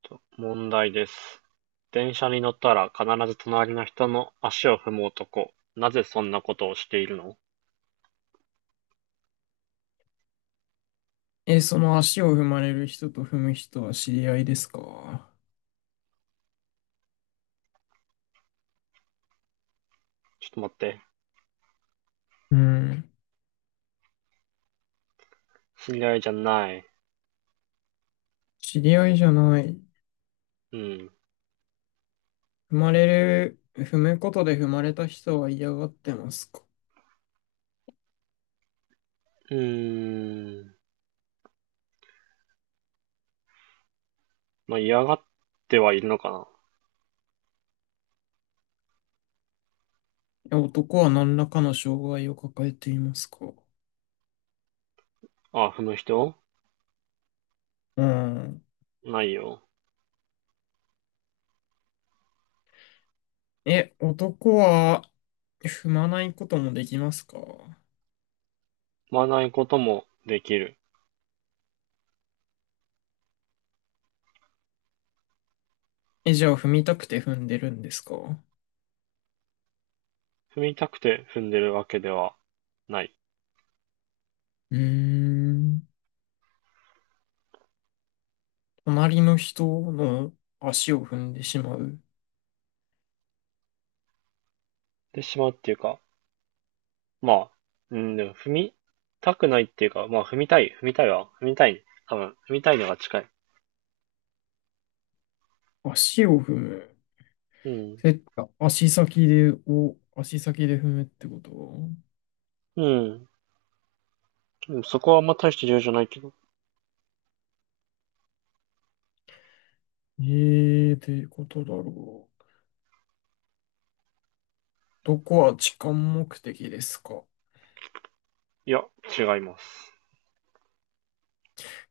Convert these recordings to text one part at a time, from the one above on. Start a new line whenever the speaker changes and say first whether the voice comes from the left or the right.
right: と問題です。電車に乗ったら必ず隣の人の足を踏む男。なぜそんなことをしているの？
left: え、その足を踏まれる人と踏む人は知り合いですか？
right: ちょっと待って。
left: うん。
right: 知り合いじゃない。
left: 知り合いじゃない。
right: うん。
left: 踏まれる、踏むことで踏まれた人は嫌がってますか？
right: うーん。まあ、嫌がってはいるのかな。
left: え、男は何らかの障害を抱えていますか？
right: あ、踏む人
left: うん。
right: ないよ。
left: え、男は踏まないこともできますか？
right: 踏まないこともできる。
left: え、じゃあ踏みたくて踏んでるんですか？う
right: 踏みたくて踏んでるわけではない。
left: ーん。隣の人の足を踏んでしまう。
right: でしまうっていうか、まあ、うん、でも踏みたくないっていうか、まあ、踏みたい、踏みたいわ。踏みたい。多分、踏みたいのが近い。
left: 足を踏む。
right: うん。
left: え、足先で踏むってこと？
right: うん。うん、そこはあんま大して重要じゃないけど。
left: ええー、ってことだろう。どこは痴漢目的ですか？
right: いや、違います。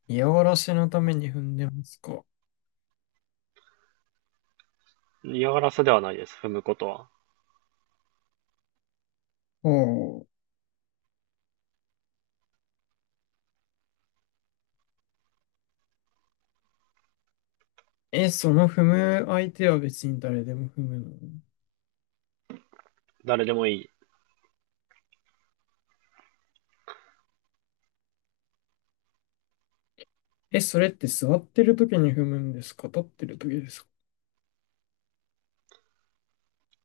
left: 嫌がらせのために踏んでますか？
right: 嫌がらせではないです、踏むことは。
left: おう。え、その踏む相手は別に誰でも踏むの？
right: 誰でもいい。
left: え、それって座ってる時に踏むんですか、立ってる時ですか？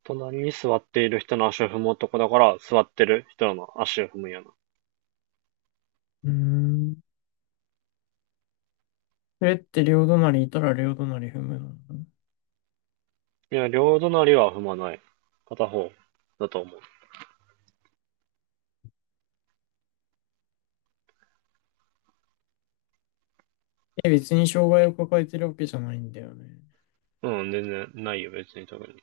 right: 隣に座っている人の足を踏む男だから、座ってる人の足を踏むやな。
left: うーん。それって両隣いたら両隣踏むの？
right: いや、両隣は踏まない。片方だと思
left: え、別に障害を抱えてるわけじゃないんだよね。
right: う。うん、全然ないよ、別に特に。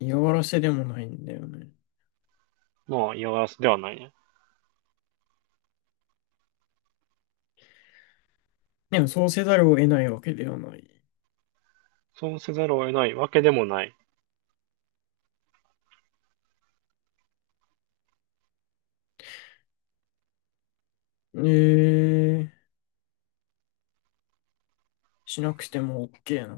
left: 嫌がらせでもないんだよね。
right: まあ、嫌がらせではないね。
left: でもそうせざるを得ないわけではない。
right: そうせざるを得ないわけでもない。
left: えー、しなくても OK な。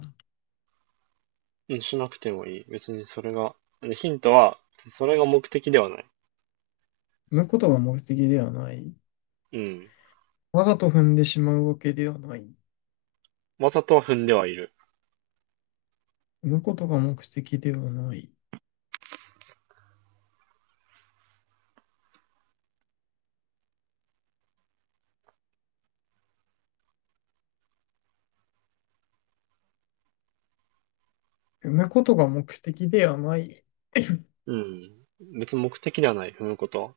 right: うん、しなくてもいい。別にそれが。ヒントは、それが目的ではない。
left: 産むことが目的ではない。
right: うん。
left: わざと踏んでしまうわけではない。
right: わざとは踏んではいる。
left: 産むことが目的ではない。産むことが目的ではない。
right: うん。別に目的ではない、踏むことは。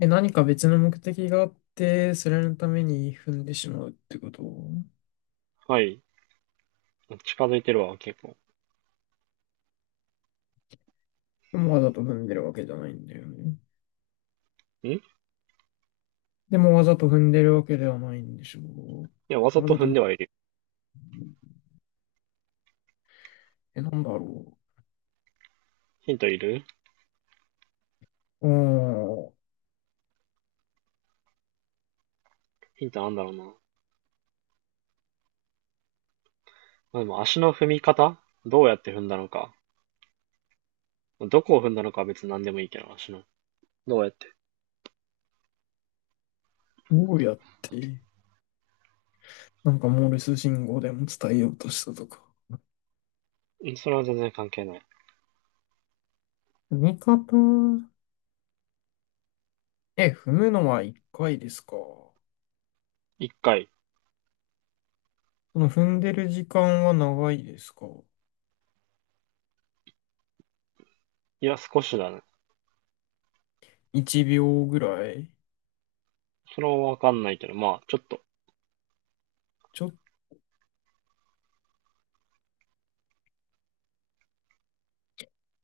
left: え、何か別の目的があって、それのために踏んでしまうってこと？
right: はい。近づいてるわ、結構。
left: でもわざと踏んでるわけじゃないんだよね。
right: んい
left: でもわざと踏んでるわけではないんでしょ
right: や、わ
left: う。
right: ざ
left: わ
right: と
left: ざ
right: 踏ん
left: と、
right: ではいる。
left: なんだろ
right: ヒントいる？
left: う。ああ、
right: ヒントなんだろうな。まあ、でも足の踏み方、どうやって踏んだのか。どこを踏んだのかは別に何でもいいけど、足の。どうやって。
left: どうやって。なんかモールス信号でも伝えようとしたとか。
right: うん、それは全然関係ない。
left: 踏み方、え、踏むのは1回ですか。
right: 一回。
left: その踏んでる時間は長いですか。
right: いや、少しだね。
left: 1秒ぐらい。
right: それはわかんないけど、まあ、ちょっと。
left: ちょっと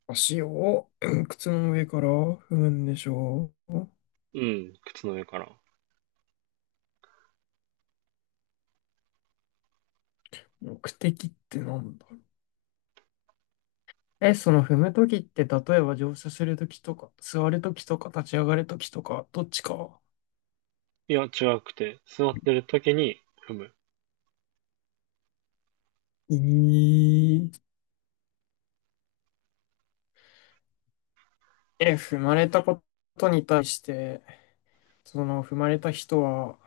left: 足を、うん、靴の上から踏むんでしょう。
right: うん、靴の上から。
left: 目的ってなんだろう。え、その踏むときって、例えば乗車するときとか、座るときとか、立ち上がるときとか、どっちか。
right: いや、違くて。座ってる時に踏む。
left: えー、え、踏まれたことに対して、その踏まれた人は、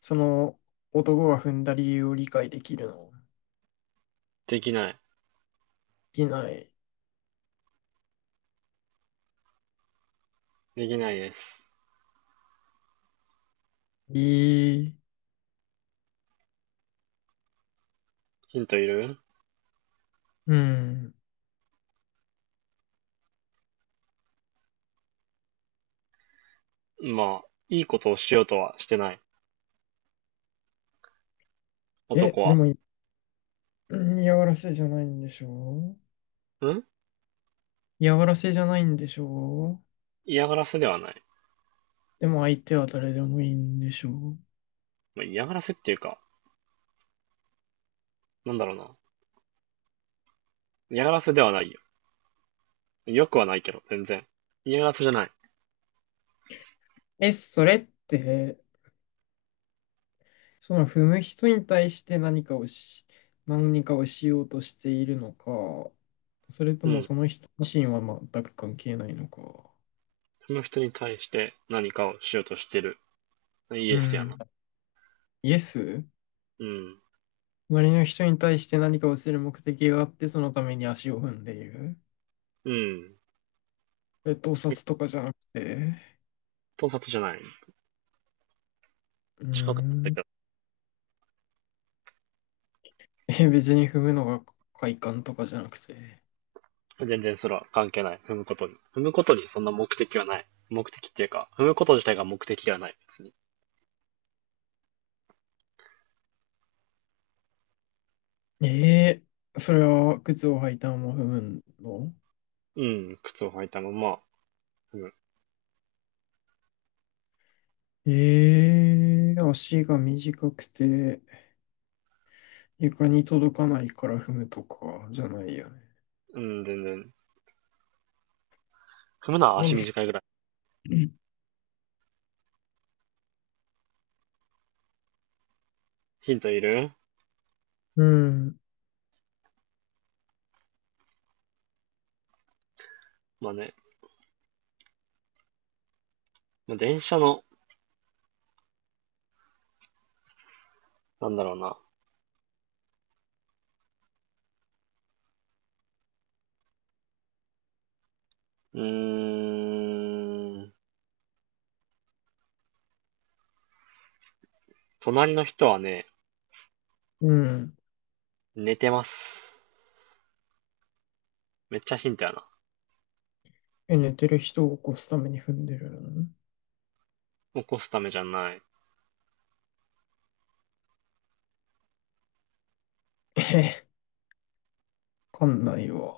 left: その男が踏んだ理由を理解できるの？
right: できない。
left: できない。
right: できないです。
left: ええ。
right: ヒントいる？
left: うん。
right: まあ、いいことをしようとはしてない。
left: え、
right: 男
left: で
right: は。
left: も、嫌がらせじゃないんでしょう？
right: ん、
left: 嫌がらせじゃないんでしょう？
right: 嫌がらせではない。
left: でも相手は誰でもいいんでしょう？
right: まあ、嫌がらせっていうか、なんだろうな。嫌がらせではないよ。よくはないけど、全然。嫌がらせじゃない。
left: え、それって、その踏む人に対して何かをし、何かをしようとしているのか、それと
right: う
left: も
right: ん。
left: その人自身は全く関係ないのか。
right: その人に対して何かをしようとしてる。イ
left: う
right: エスや
left: ん。
right: な。
left: イエス。
right: うん。
left: 隣の人に対して何かをする目的があって、そのために足を踏んでいる。
right: うん。
left: えっと、盗撮とかじゃなくて、
right: 盗撮じゃない。
left: うー
right: 近かった
left: ん、
right: け
left: え、別に踏むのが快感とかじゃなくて。
right: ど、全然それは関係ない。踏むことに。踏むことにそんな目的はない。目的っていうか、踏むこと自体が目的ではない、別に。
left: えー、それは靴を履いたまま踏むの？
right: うん、靴を履いたまま、踏む。
left: えー、足が短くて床に届かないから踏むとかじゃないよね。
right: うん、全然。踏むのは
left: な
right: 足
left: ん
right: 短いぐらい。ヒントいる？
left: うん、
right: まあね、まあ、電車の、なんだろうな、うーん。隣の人はね、
left: うん。
right: 寝てます。めっちゃヒントやな。
left: え、寝てる人を起こすために踏んでるの？
right: 起こすためじゃない。
left: え、わかんないわ。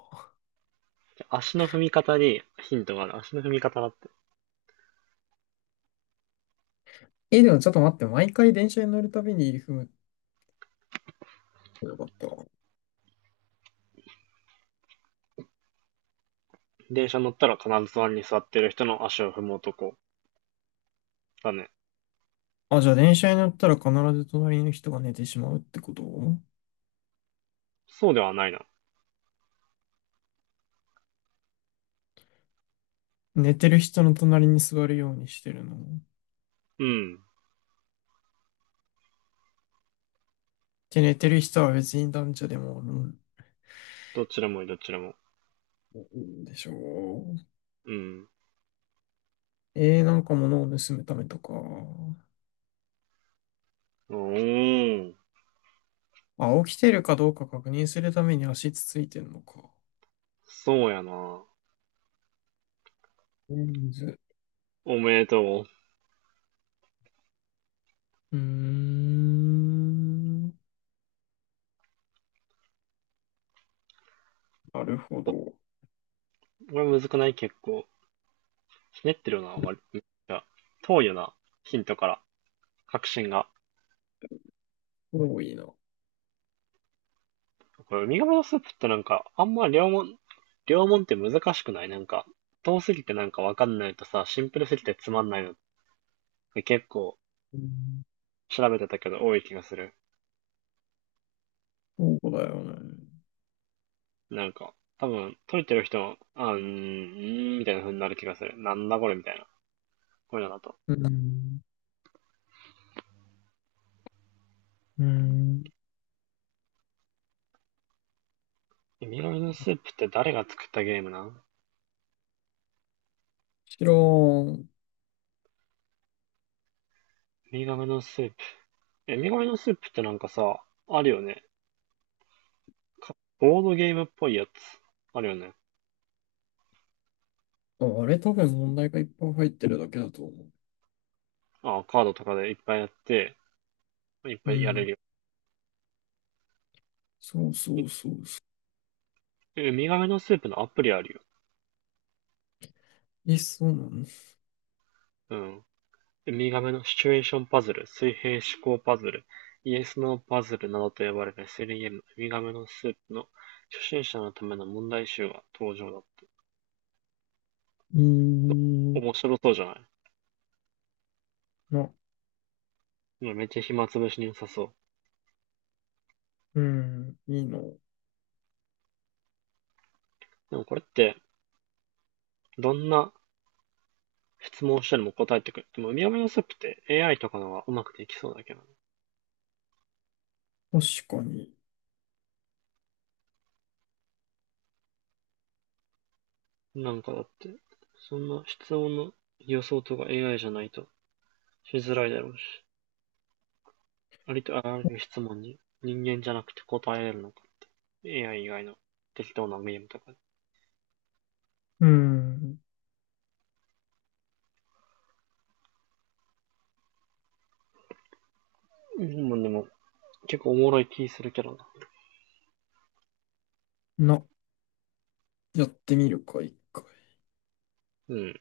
right: 足の踏み方にヒントがある。足の踏み方だって。
left: え、でもちょっと待って、毎回電車に乗るたびに踏むってよかったな。
right: 電車乗ったら必ず隣に座ってる人の足を踏む男。だね。
left: あ、じゃあ電車に乗ったら必ず隣の人が寝てしまうってこと？
right: そうではないな。
left: 寝てる人の隣に座るようにしてるの。
right: うん。
left: で、寝てる人は別に男女でもおるん、
right: どっちでもいい、どっちでも。
left: うんでしょう。
right: うん。
left: えー、なんか物を盗むためとか。
right: おー。
left: あ、起きてるかどうか確認するために足つついてんのか。
right: そうやな。
left: レンズ。
right: おめでとう。
left: うーん。なるほ
right: お、
left: ど。
right: これむずくない？結構。ひねってるよな、割と。いや、遠いよな。ヒントから。確信が。
left: 多いな。
right: これ、海鴨のスープってなんか、あんま両門、両門って難しくないなんか、遠すぎてなんかわかんないとさ、シンプルすぎてつまんないのって結構
left: うん、
right: 調べてたけど多い気がする。
left: そうだよね。
right: なんか、多分、解いてる人も、あー、みたいな風になる気がする。なんだこれみたいな。こういうのだと。
left: うん。うーん。
right: ウミガメのスープって誰が作ったゲームなん？ウ
left: 知らん。
right: ミガメのスープ。え、ウミガメのスープってなんかさ、あるよね。か、ボードゲームっぽいやつ。あるよね。
left: あ、あれ多分問題がいっぱい入ってるだけだと思
right: あー、カードとかでいっぱいやって、いっ
left: う。う
right: ぱいやれ
left: ん。
right: るよ。ウ
left: そうそうそうそ
right: え、ウミガメのスープのアプリあるよ。
left: う。え、そうなの？
right: うん。ウミガメのシチュエーションパズル、水平思考パズル、イエス・ノーパズルなどと呼ばれる SLEM、ウミガメのスープの初心者のための問題集が登場だっ
left: い
right: た。
left: い
right: 面白そうじゃない？
left: な。
right: うん、めっちゃ暇つぶしに良さそう。
left: うん。いいの。
right: でもこれって、どんな質問をしても答えてくれる。でも、ウミガメのスープって AI とかの方がうまくできそうだけどね。
left: 確かに。
right: なんかだって、そんな質問の予想とか AI じゃないとしづらいだろうし。ありとあらゆる質問に人間じゃなくて答えられるのか。AI 以外の適当なゲームとか。
left: うん。
right: うん、でも、結構おもろい気するけどな。
left: な。やってみるか、一回。
right: うん。